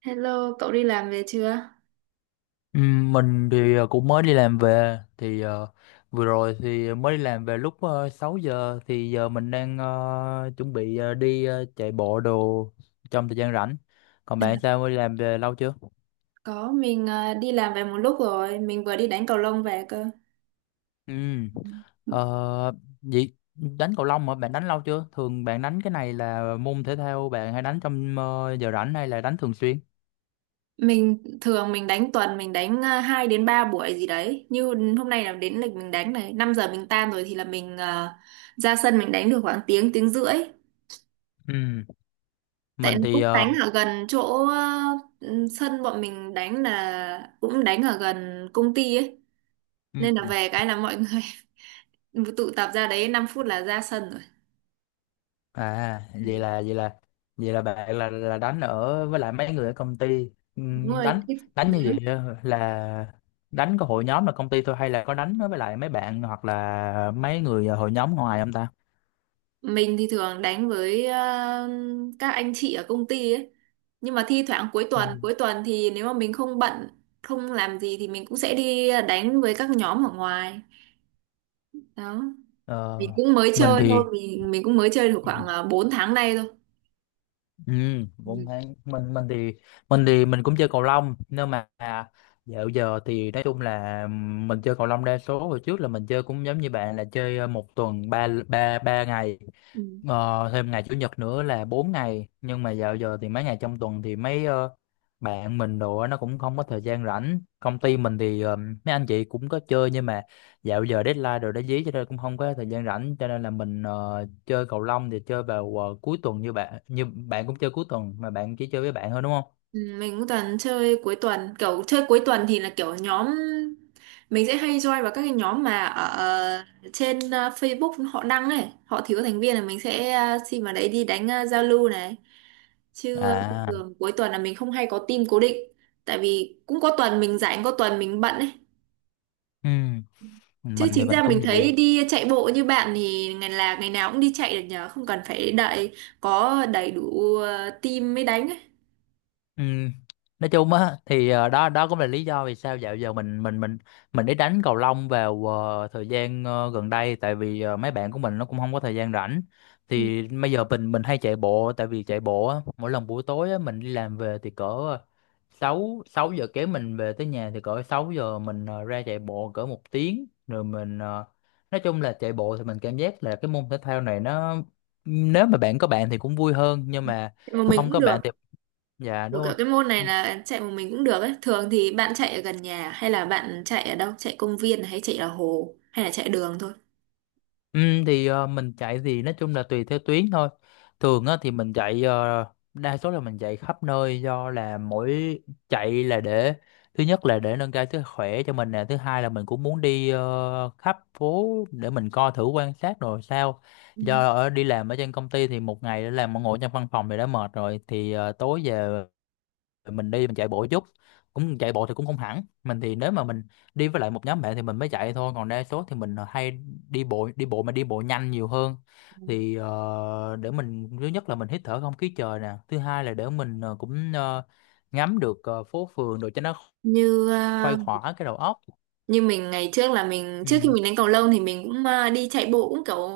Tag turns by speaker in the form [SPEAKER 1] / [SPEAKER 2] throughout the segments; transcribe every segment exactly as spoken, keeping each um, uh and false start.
[SPEAKER 1] Hello, cậu đi làm về chưa?
[SPEAKER 2] Ừm, Mình thì ờ, cũng mới đi làm về, thì ờ, vừa rồi thì mới đi làm về lúc uh, sáu giờ. Thì giờ mình đang ờ, chuẩn bị ờ, đi ờ, chạy bộ đồ trong thời gian rảnh. Còn
[SPEAKER 1] À,
[SPEAKER 2] bạn sao, mới đi làm về lâu chưa?
[SPEAKER 1] có, mình ờ, đi làm về một lúc rồi, mình vừa đi đánh cầu lông về cơ.
[SPEAKER 2] Ừm, ờ, vậy đánh cầu lông mà bạn đánh lâu chưa? Thường bạn đánh cái này là môn thể thao bạn hay đánh trong ờ, giờ rảnh, hay là đánh thường xuyên?
[SPEAKER 1] Mình thường mình đánh tuần mình đánh uh, hai đến ba buổi gì đấy. Như hôm nay là đến lịch mình đánh này, năm giờ mình tan rồi thì là mình ờ, ra sân mình đánh được khoảng tiếng tiếng rưỡi.
[SPEAKER 2] Ừm,
[SPEAKER 1] Tại
[SPEAKER 2] Mình thì
[SPEAKER 1] cũng
[SPEAKER 2] ờ,
[SPEAKER 1] đánh ở gần chỗ ờ, ừ, sân bọn mình đánh là cũng đánh ở gần công ty ấy. Nên là
[SPEAKER 2] ừm,
[SPEAKER 1] về cái là mọi người tụ tập ra đấy năm phút là ra sân rồi.
[SPEAKER 2] À, vậy
[SPEAKER 1] Ừ.
[SPEAKER 2] là vậy là vậy là bạn là là đánh ở với lại mấy người ở công ty.
[SPEAKER 1] Đúng
[SPEAKER 2] Ừm,
[SPEAKER 1] rồi,
[SPEAKER 2] đánh
[SPEAKER 1] thích
[SPEAKER 2] đánh như
[SPEAKER 1] đánh.
[SPEAKER 2] vậy á, là đánh có hội nhóm là công ty thôi, hay là có đánh với lại mấy bạn hoặc là mấy người hội nhóm ngoài không ta?
[SPEAKER 1] Mình thì thường đánh với ờ, các anh chị ở công ty ấy. Nhưng mà thi thoảng cuối tuần,
[SPEAKER 2] Ừm.
[SPEAKER 1] cuối tuần thì nếu mà mình không bận, không làm gì thì mình cũng sẽ đi đánh với các nhóm ở ngoài. Đó.
[SPEAKER 2] Ờ,
[SPEAKER 1] Mình cũng mới
[SPEAKER 2] mình
[SPEAKER 1] chơi thôi,
[SPEAKER 2] thì
[SPEAKER 1] mình mình cũng mới chơi được khoảng uh, bốn tháng nay thôi.
[SPEAKER 2] ừ, cũng
[SPEAKER 1] Ừ.
[SPEAKER 2] thế. Mình mình thì mình thì mình cũng chơi cầu lông, nhưng mà dạo giờ thì nói chung là mình chơi cầu lông đa số hồi trước, là mình chơi cũng giống như bạn, là chơi ờ, một tuần ba ba ba ngày,
[SPEAKER 1] Ừ.
[SPEAKER 2] ờ, thêm ngày chủ nhật nữa là bốn ngày. Nhưng mà dạo giờ thì mấy ngày trong tuần thì mấy ờ, bạn mình đồ á, nó cũng không có thời gian rảnh. Công ty mình thì ờ, mấy anh chị cũng có chơi, nhưng mà dạo giờ deadline rồi đã dí, cho nên cũng không có thời gian rảnh, cho nên là mình ờ, chơi cầu lông thì chơi vào ờ, cuối tuần, như bạn như bạn cũng chơi cuối tuần, mà bạn chỉ chơi với bạn thôi đúng không?
[SPEAKER 1] Ừ, mình cũng toàn chơi cuối tuần, kiểu chơi cuối tuần thì là kiểu nhóm mình sẽ hay join vào các cái nhóm mà ở ờ, trên ờ, Facebook họ đăng này họ thiếu thành viên là mình sẽ ờ, xin vào đấy đi đánh ờ, giao lưu này chứ ờ,
[SPEAKER 2] À,
[SPEAKER 1] thường cuối tuần là mình không hay có team cố định tại vì cũng có tuần mình rảnh có tuần mình bận ấy.
[SPEAKER 2] ừ,
[SPEAKER 1] Chứ
[SPEAKER 2] mình thì
[SPEAKER 1] chính
[SPEAKER 2] mình
[SPEAKER 1] ra
[SPEAKER 2] cũng
[SPEAKER 1] mình thấy
[SPEAKER 2] vậy.
[SPEAKER 1] đi chạy bộ như bạn thì ngày là ngày nào cũng đi chạy được nhờ, không cần phải đợi có đầy đủ ờ, team mới đánh ấy.
[SPEAKER 2] Ừ. Nói chung á, thì ờ, đó đó cũng là lý do vì sao dạo giờ mình mình mình mình đi đánh cầu lông vào ờ, thời gian ờ, gần đây, tại vì ờ, mấy bạn của mình nó cũng không có thời gian rảnh.
[SPEAKER 1] Ừ.
[SPEAKER 2] Thì bây giờ mình mình hay chạy bộ, tại vì chạy bộ á, mỗi lần buổi tối á, mình đi làm về thì cỡ sáu sáu giờ kém mình về tới nhà, thì cỡ sáu giờ mình ờ, ra chạy bộ cỡ một tiếng, rồi mình ờ, nói chung là chạy bộ thì mình cảm giác là cái môn thể thao này, nó nếu mà bạn có bạn thì cũng vui hơn, nhưng mà
[SPEAKER 1] Mà mình
[SPEAKER 2] không
[SPEAKER 1] cũng
[SPEAKER 2] có bạn thì...
[SPEAKER 1] được.
[SPEAKER 2] Dạ
[SPEAKER 1] Kiểu
[SPEAKER 2] đúng
[SPEAKER 1] kiểu
[SPEAKER 2] rồi.
[SPEAKER 1] cái môn này là chạy một mình cũng được ấy. Thường thì bạn chạy ở gần nhà hay là bạn chạy ở đâu? Chạy công viên hay chạy ở hồ hay là chạy đường thôi?
[SPEAKER 2] Ừ, thì ờ, mình chạy thì nói chung là tùy theo tuyến thôi. Thường á, thì mình chạy ờ, đa số là mình chạy khắp nơi, do là mỗi chạy là để thứ nhất là để nâng cao sức khỏe cho mình nè, thứ hai là mình cũng muốn đi ờ, khắp phố để mình coi thử quan sát rồi sao.
[SPEAKER 1] Ừ.
[SPEAKER 2] Do ở đi làm ở trên công ty thì một ngày đã làm ngồi trong văn phòng thì đã mệt rồi, thì ờ, tối về rồi mình đi mình chạy bộ chút. Cũng chạy bộ thì cũng không hẳn, mình thì nếu mà mình đi với lại một nhóm bạn thì mình mới chạy thôi, còn đa số thì mình ờ, hay đi bộ, đi bộ mà đi bộ nhanh nhiều hơn. Thì ờ, để mình thứ nhất là mình hít thở không khí trời nè, thứ hai là để mình ờ, cũng ờ, ngắm được ờ, phố phường rồi cho nó
[SPEAKER 1] Như
[SPEAKER 2] khuây
[SPEAKER 1] ờ,
[SPEAKER 2] khỏa cái đầu óc.
[SPEAKER 1] như mình ngày trước là mình trước khi
[SPEAKER 2] Ừ.
[SPEAKER 1] mình đánh cầu lông thì mình cũng ờ, đi chạy bộ cũng kiểu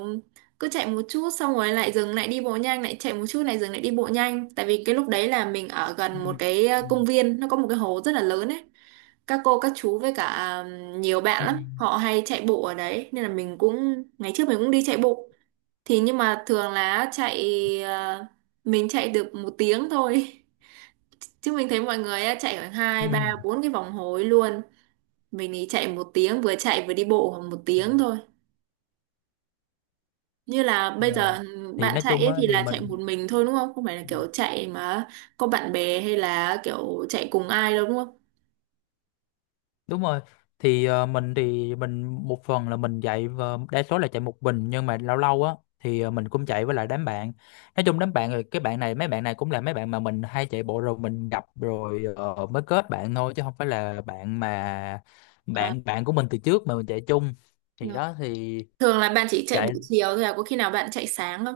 [SPEAKER 1] cứ chạy một chút xong rồi lại dừng lại đi bộ nhanh lại chạy một chút lại dừng lại đi bộ nhanh, tại vì cái lúc đấy là mình ở
[SPEAKER 2] Ừ.
[SPEAKER 1] gần một cái ờ,
[SPEAKER 2] Ừ.
[SPEAKER 1] công viên nó có một cái hồ rất là lớn ấy. Các cô các chú với cả ờ, nhiều bạn
[SPEAKER 2] Ừ.
[SPEAKER 1] lắm họ hay chạy bộ ở đấy nên là mình cũng ngày trước mình cũng đi chạy bộ. Thì nhưng mà thường là chạy ờ, mình chạy được một tiếng thôi. Chứ mình thấy mọi người á, chạy khoảng
[SPEAKER 2] Ừ.
[SPEAKER 1] hai ba bốn cái vòng hối luôn. Mình thì chạy một tiếng vừa chạy vừa đi bộ khoảng một
[SPEAKER 2] Ừ.
[SPEAKER 1] tiếng thôi. Như là bây giờ
[SPEAKER 2] Ờ.
[SPEAKER 1] ừ,
[SPEAKER 2] Thì
[SPEAKER 1] bạn
[SPEAKER 2] nói
[SPEAKER 1] chạy
[SPEAKER 2] chung
[SPEAKER 1] ấy
[SPEAKER 2] á,
[SPEAKER 1] thì
[SPEAKER 2] thì
[SPEAKER 1] là chạy
[SPEAKER 2] mình...
[SPEAKER 1] một mình thôi đúng không? Không phải là kiểu chạy mà có bạn bè hay là kiểu chạy cùng ai đâu đúng không?
[SPEAKER 2] Đúng rồi. Thì ờ, mình thì mình một phần là mình chạy, và đa số là chạy một mình, nhưng mà lâu lâu á thì ờ, mình cũng chạy với lại đám bạn. Nói chung đám bạn rồi, cái bạn này mấy bạn này cũng là mấy bạn mà mình hay chạy bộ rồi mình gặp rồi ờ, mới kết bạn thôi, chứ không phải là bạn mà
[SPEAKER 1] À,
[SPEAKER 2] bạn bạn của mình từ trước mà mình chạy chung.
[SPEAKER 1] đúng
[SPEAKER 2] Thì
[SPEAKER 1] rồi.
[SPEAKER 2] đó thì,
[SPEAKER 1] Thường là bạn chỉ chạy buổi
[SPEAKER 2] chạy
[SPEAKER 1] chiều thôi à? Có khi nào bạn chạy sáng không?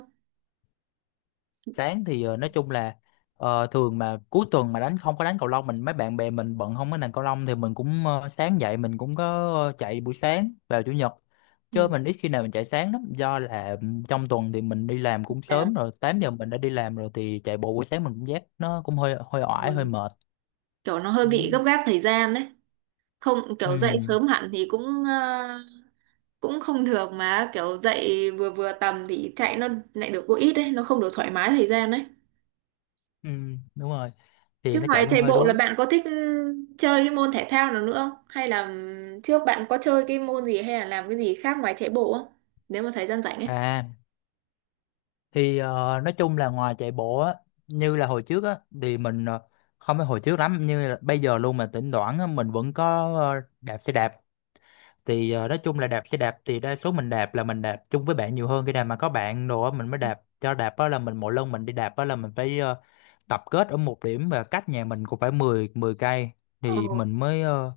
[SPEAKER 2] sáng thì ờ, nói chung là ờ, thường mà cuối tuần mà đánh không có đánh cầu lông, mình mấy bạn bè mình bận không có đánh cầu lông, thì mình cũng ờ, sáng dậy mình cũng có ờ, chạy buổi sáng vào chủ nhật, chứ
[SPEAKER 1] Ừ.
[SPEAKER 2] mình ít khi nào mình chạy sáng lắm, do là trong tuần thì mình đi làm cũng sớm
[SPEAKER 1] Làm
[SPEAKER 2] rồi, tám giờ mình đã đi làm rồi, thì chạy bộ buổi sáng mình cũng giác nó cũng hơi hơi
[SPEAKER 1] ừ,
[SPEAKER 2] oải hơi mệt.
[SPEAKER 1] kiểu nó hơi
[SPEAKER 2] Ừ.
[SPEAKER 1] bị gấp gáp thời gian đấy. Không
[SPEAKER 2] Ừ,
[SPEAKER 1] kiểu dậy sớm hẳn thì cũng ờ, cũng không được mà kiểu dậy vừa vừa tầm thì chạy nó lại được có ít đấy, nó không được thoải mái thời gian đấy.
[SPEAKER 2] ừ đúng rồi, thì
[SPEAKER 1] Chứ
[SPEAKER 2] nó
[SPEAKER 1] ngoài
[SPEAKER 2] chạy cũng
[SPEAKER 1] chạy
[SPEAKER 2] hơi
[SPEAKER 1] bộ là
[SPEAKER 2] đuối.
[SPEAKER 1] bạn có thích ừ, chơi cái môn thể thao nào nữa không hay là ừ, trước bạn có chơi cái môn gì hay là làm cái gì khác ngoài chạy bộ không, nếu mà thời gian rảnh ấy?
[SPEAKER 2] À, thì ờ, nói chung là ngoài chạy bộ á, như là hồi trước á thì mình ờ, không phải hồi trước lắm, như là bây giờ luôn, mà thỉnh thoảng á, mình vẫn có ờ, đạp xe đạp. Thì ờ, nói chung là đạp xe đạp thì đa số mình đạp là mình đạp chung với bạn nhiều hơn, khi nào mà có bạn đồ á mình mới đạp. Cho đạp á là mình mỗi lần mình đi đạp á là mình phải ờ, tập kết ở một điểm, và cách nhà mình cũng phải mười mười cây,
[SPEAKER 1] Ờ.
[SPEAKER 2] thì mình mới ờ,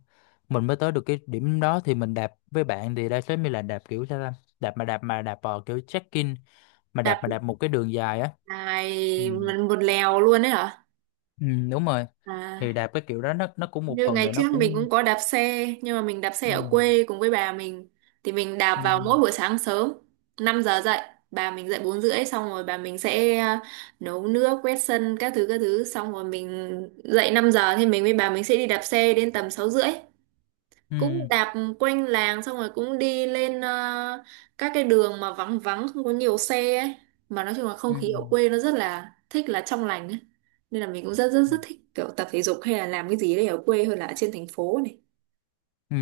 [SPEAKER 2] mình mới tới được cái điểm đó. Thì mình đạp với bạn thì đa số mình là đạp kiểu sao ta, đạp mà đạp mà đạp vào kiểu check-in, mà đạp
[SPEAKER 1] Đạp
[SPEAKER 2] mà đạp một cái đường dài á. Ừ.
[SPEAKER 1] lại một lèo luôn đấy hả?
[SPEAKER 2] Ừ, đúng rồi, thì
[SPEAKER 1] À,
[SPEAKER 2] đạp cái kiểu đó nó nó cũng một
[SPEAKER 1] như
[SPEAKER 2] phần
[SPEAKER 1] ngày
[SPEAKER 2] rồi nó
[SPEAKER 1] trước mình
[SPEAKER 2] cũng...
[SPEAKER 1] cũng có đạp xe nhưng mà mình đạp xe
[SPEAKER 2] Ừ.
[SPEAKER 1] ở quê cùng với bà mình thì mình đạp
[SPEAKER 2] Ừ.
[SPEAKER 1] vào mỗi buổi sáng sớm, năm giờ dậy, bà mình dậy bốn rưỡi xong rồi bà mình sẽ à, nấu nước quét sân các thứ các thứ xong rồi mình dậy năm giờ thì mình với bà mình sẽ đi đạp xe đến tầm sáu rưỡi. Cũng
[SPEAKER 2] Ừ.
[SPEAKER 1] đạp quanh làng xong rồi cũng đi lên ờ, các cái đường mà vắng vắng không có nhiều xe ấy, mà nói chung là không
[SPEAKER 2] Ừ.
[SPEAKER 1] khí ở quê nó rất là thích, là trong lành ấy, nên là mình cũng rất rất
[SPEAKER 2] Ừ.
[SPEAKER 1] rất thích kiểu tập thể dục hay là làm cái gì đấy ở quê hơn là ở trên thành phố này.
[SPEAKER 2] Ừ.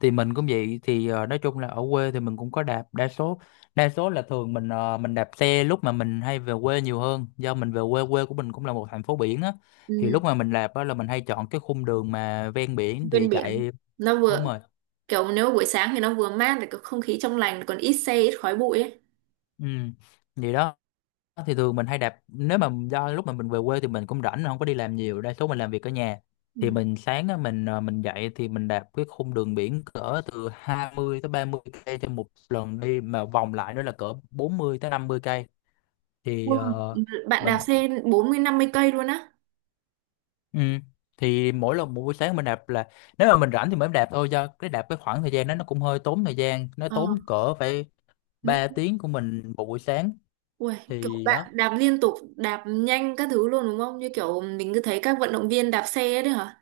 [SPEAKER 2] Thì mình cũng vậy, thì ờ, nói chung là ở quê thì mình cũng có đạp, đa số đa số là thường mình ờ, mình đạp xe lúc mà mình hay về quê nhiều hơn, do mình về quê, quê của mình cũng là một thành phố biển á, thì
[SPEAKER 1] Ừ,
[SPEAKER 2] lúc mà mình đạp á là mình hay chọn cái khung đường mà ven biển
[SPEAKER 1] bên
[SPEAKER 2] thì
[SPEAKER 1] biển
[SPEAKER 2] chạy.
[SPEAKER 1] nó vừa
[SPEAKER 2] Đúng rồi.
[SPEAKER 1] kiểu nếu buổi sáng thì nó vừa mát lại có không khí trong lành còn ít xe ít khói bụi ấy.
[SPEAKER 2] Ừ. Vậy đó. Ờ, thì thường mình hay đạp nếu mà do lúc mà mình về quê thì mình cũng rảnh, mình không có đi làm nhiều, đa số mình làm việc ở nhà. Thì
[SPEAKER 1] Ừ.
[SPEAKER 2] mình sáng á, mình ờ, mình dậy thì mình đạp cái khung đường biển cỡ từ hai mươi tới ba mươi cây trên một lần đi, mà vòng lại nữa là cỡ bốn mươi tới năm mươi cây. Thì
[SPEAKER 1] Wow.
[SPEAKER 2] ờ,
[SPEAKER 1] Bạn
[SPEAKER 2] mình...
[SPEAKER 1] đạp xe bốn mươi năm mươi cây luôn á?
[SPEAKER 2] Ừ, thì mỗi lần một buổi sáng mình đạp là nếu mà mình rảnh thì mới đạp thôi, do cái đạp cái khoảng thời gian đó nó cũng hơi tốn thời gian, nó tốn
[SPEAKER 1] Ờ,
[SPEAKER 2] cỡ phải
[SPEAKER 1] mấy.
[SPEAKER 2] ba tiếng của mình một buổi sáng.
[SPEAKER 1] Ui, kiểu
[SPEAKER 2] Thì đó.
[SPEAKER 1] bạn đạp liên tục, đạp nhanh các thứ luôn đúng không? Như kiểu mình cứ thấy các vận động viên đạp xe ấy đấy hả?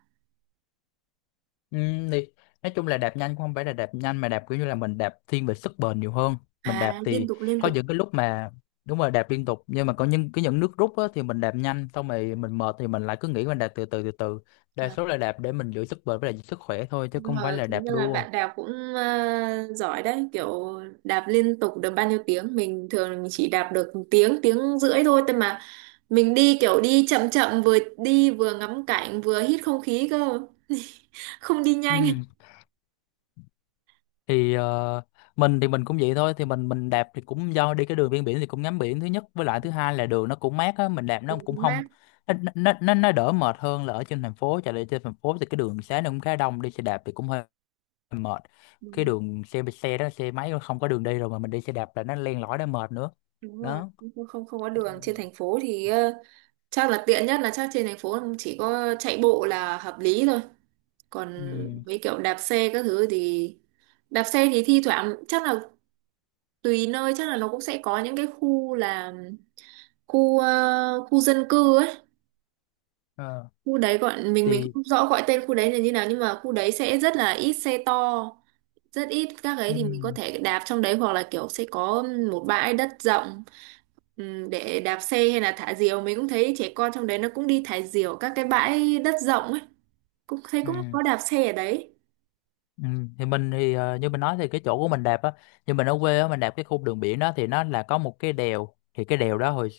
[SPEAKER 2] Ừ, thì nói chung là đạp nhanh không phải là đạp nhanh, mà đạp kiểu như là mình đạp thiên về sức bền nhiều hơn. Mình đạp
[SPEAKER 1] À, liên
[SPEAKER 2] thì
[SPEAKER 1] tục liên
[SPEAKER 2] có
[SPEAKER 1] tục.
[SPEAKER 2] những cái lúc mà đúng rồi, đạp liên tục, nhưng mà có những cái những nước rút á, thì mình đạp nhanh xong rồi mình mệt, thì mình lại cứ nghĩ mình đạp từ từ từ từ. Đa
[SPEAKER 1] À,
[SPEAKER 2] số là đạp để mình giữ sức bền với lại giữ sức khỏe thôi, chứ
[SPEAKER 1] nhưng
[SPEAKER 2] không phải
[SPEAKER 1] mà
[SPEAKER 2] là
[SPEAKER 1] chính
[SPEAKER 2] đạp
[SPEAKER 1] ra là
[SPEAKER 2] đua.
[SPEAKER 1] bạn đạp cũng à, giỏi đấy, kiểu đạp liên tục được bao nhiêu tiếng? Mình thường mình chỉ đạp được một tiếng, tiếng rưỡi thôi, thế mà mình đi kiểu đi chậm chậm vừa đi vừa ngắm cảnh vừa hít không khí cơ. Không đi nhanh.
[SPEAKER 2] Ừ. Thì ờ, mình thì mình cũng vậy thôi, thì mình mình đạp thì cũng do đi cái đường ven biển thì cũng ngắm biển thứ nhất, với lại thứ hai là đường nó cũng mát á, mình đạp nó
[SPEAKER 1] Đường
[SPEAKER 2] cũng không...
[SPEAKER 1] mát.
[SPEAKER 2] Nó nó nó, nó đỡ mệt hơn là ở trên thành phố chạy. Lại trên thành phố thì cái đường xá nó cũng khá đông, đi xe đạp thì cũng hơi mệt.
[SPEAKER 1] Đúng
[SPEAKER 2] Cái
[SPEAKER 1] rồi,
[SPEAKER 2] đường xe xe đó xe máy nó không có đường đi rồi, mà mình đi xe đạp là nó len lỏi nó mệt nữa.
[SPEAKER 1] đúng rồi.
[SPEAKER 2] Đó.
[SPEAKER 1] Không không không có đường
[SPEAKER 2] Ừ.
[SPEAKER 1] trên thành phố thì ờ, chắc là tiện nhất là chắc trên thành phố chỉ có chạy bộ là hợp lý thôi, còn
[SPEAKER 2] Ừ.
[SPEAKER 1] mấy kiểu đạp xe các thứ thì đạp xe thì thi thoảng chắc là tùy nơi, chắc là nó cũng sẽ có những cái khu là khu ờ, khu dân cư ấy,
[SPEAKER 2] ờ,
[SPEAKER 1] khu đấy gọi mình mình
[SPEAKER 2] thì
[SPEAKER 1] không rõ gọi tên khu đấy là như nào nhưng mà khu đấy sẽ rất là ít xe to, rất ít các ấy
[SPEAKER 2] ừ.
[SPEAKER 1] thì mình có thể đạp trong đấy hoặc là kiểu sẽ có một bãi đất rộng ừm, để đạp xe hay là thả diều, mình cũng thấy trẻ con trong đấy nó cũng đi thả diều các cái bãi đất rộng ấy, cũng thấy cũng
[SPEAKER 2] Ừ.
[SPEAKER 1] có đạp xe ở đấy.
[SPEAKER 2] Ừ. Thì mình thì ờ, như mình nói thì cái chỗ của mình đạp á, như mình ở quê á, mình đạp cái khu đường biển đó, thì nó là có một cái đèo. Thì cái đèo đó hồi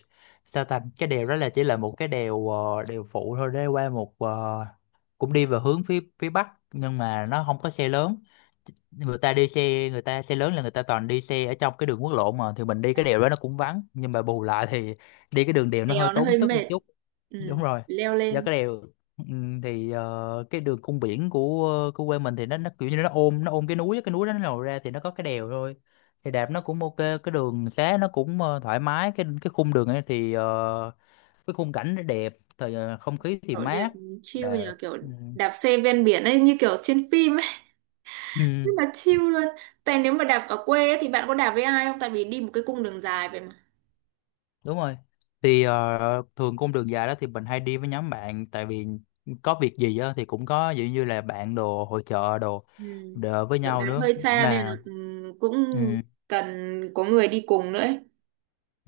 [SPEAKER 2] sao ta, cái đèo đó là chỉ là một cái đèo ờ, đèo phụ thôi, để qua một ờ, cũng đi về hướng phía phía bắc, nhưng mà nó không có xe lớn. Người ta đi xe, người ta xe lớn là người ta toàn đi xe ở trong cái đường quốc lộ mà. Thì mình đi
[SPEAKER 1] À,
[SPEAKER 2] cái đèo đó nó cũng vắng, nhưng mà bù lại thì đi cái đường đèo nó hơi
[SPEAKER 1] đèo nó
[SPEAKER 2] tốn
[SPEAKER 1] hơi
[SPEAKER 2] sức một
[SPEAKER 1] mệt.
[SPEAKER 2] chút.
[SPEAKER 1] Ừm,
[SPEAKER 2] Đúng rồi,
[SPEAKER 1] leo
[SPEAKER 2] do
[SPEAKER 1] lên.
[SPEAKER 2] cái đèo. Ừm, thì ờ, cái đường cung biển của của quê mình thì nó nó kiểu như nó ôm nó ôm cái núi á, cái núi đó nó lồi ra thì nó có cái đèo thôi. Thì đạp nó cũng ok, cái đường xá nó cũng ờ, thoải mái, cái cái khung đường ấy thì ờ, cái khung cảnh nó đẹp, thời ờ, không khí thì
[SPEAKER 1] Kiểu đẹp
[SPEAKER 2] mát.
[SPEAKER 1] chill
[SPEAKER 2] Đẹp.
[SPEAKER 1] nhờ kiểu đạp xe ven biển ấy như kiểu trên phim, rất
[SPEAKER 2] Ừm.
[SPEAKER 1] là chill luôn. Tại nếu mà đạp ở quê ấy, thì bạn có đạp với ai không, tại vì đi một cái cung đường dài vậy mà.
[SPEAKER 2] Đúng rồi. Thì ờ, thường cung đường dài đó thì mình hay đi với nhóm bạn, tại vì có việc gì á thì cũng có ví dụ như là bạn đồ hội trợ đồ
[SPEAKER 1] Ừ.
[SPEAKER 2] đỡ với
[SPEAKER 1] Kiểu đạp
[SPEAKER 2] nhau nữa
[SPEAKER 1] hơi xa nên là
[SPEAKER 2] mà.
[SPEAKER 1] ừ, cũng cần có người đi cùng nữa ấy.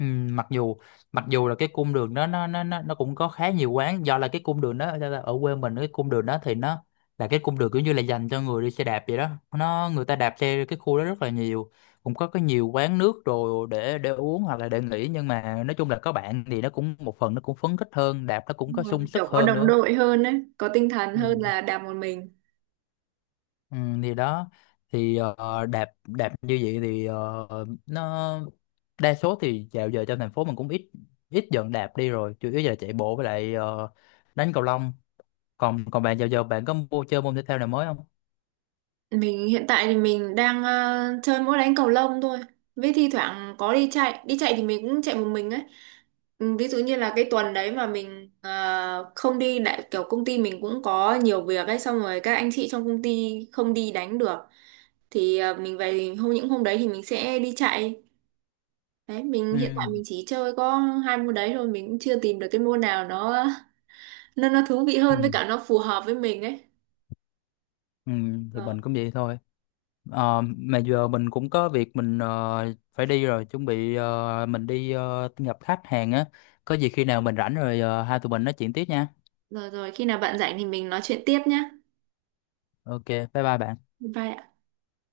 [SPEAKER 2] Ừ, mặc dù mặc dù là cái cung đường đó nó nó nó nó cũng có khá nhiều quán, do là cái cung đường đó ở ở quê mình, cái cung đường đó thì nó là cái cung đường kiểu như là dành cho người đi xe đạp vậy đó. Nó người ta đạp xe cái khu đó rất là nhiều, cũng có cái nhiều quán nước rồi để để uống hoặc là để nghỉ, nhưng mà nói chung là có bạn thì nó cũng một phần, nó cũng phấn khích hơn, đạp nó cũng
[SPEAKER 1] Đúng
[SPEAKER 2] có
[SPEAKER 1] rồi.
[SPEAKER 2] sung sức
[SPEAKER 1] Kiểu có
[SPEAKER 2] hơn
[SPEAKER 1] đồng
[SPEAKER 2] nữa.
[SPEAKER 1] đội hơn ấy, có tinh thần
[SPEAKER 2] Ừ.
[SPEAKER 1] hơn là đạp một mình.
[SPEAKER 2] Ừ, thì đó thì ờ, đạp đạp như vậy thì ờ, nó đa số thì dạo giờ trong thành phố mình cũng ít ít dần đạp đi rồi, chủ yếu là chạy bộ với lại ờ, đánh cầu lông. Còn còn bạn dạo giờ bạn có mua chơi môn thể thao nào mới không?
[SPEAKER 1] Mình hiện tại thì mình đang ờ, chơi mỗi đánh cầu lông thôi. Với thi thoảng có đi chạy, đi chạy thì mình cũng chạy một mình ấy. Ừ, ví dụ như là cái tuần đấy mà mình ờ, không đi đại kiểu công ty mình cũng có nhiều việc ấy xong rồi các anh chị trong công ty không đi đánh được thì ờ, mình về hôm những hôm đấy thì mình sẽ đi chạy. Đấy, mình hiện tại
[SPEAKER 2] Ừ,
[SPEAKER 1] mình chỉ chơi có hai môn đấy thôi, mình cũng chưa tìm được cái môn nào nó nó nó thú vị
[SPEAKER 2] ừ,
[SPEAKER 1] hơn với cả nó phù hợp với mình ấy.
[SPEAKER 2] ừ, thì
[SPEAKER 1] Rồi,
[SPEAKER 2] mình cũng vậy thôi. Ờ, mà giờ mình cũng có việc, mình ờ, phải đi rồi, chuẩn bị ờ, mình đi ờ, gặp khách hàng á. Có gì khi nào mình rảnh rồi ờ, hai tụi mình nói chuyện tiếp nha.
[SPEAKER 1] rồi rồi khi nào bạn rảnh thì mình nói chuyện tiếp nhá.
[SPEAKER 2] Ok, bye bye bạn.
[SPEAKER 1] Bye ạ.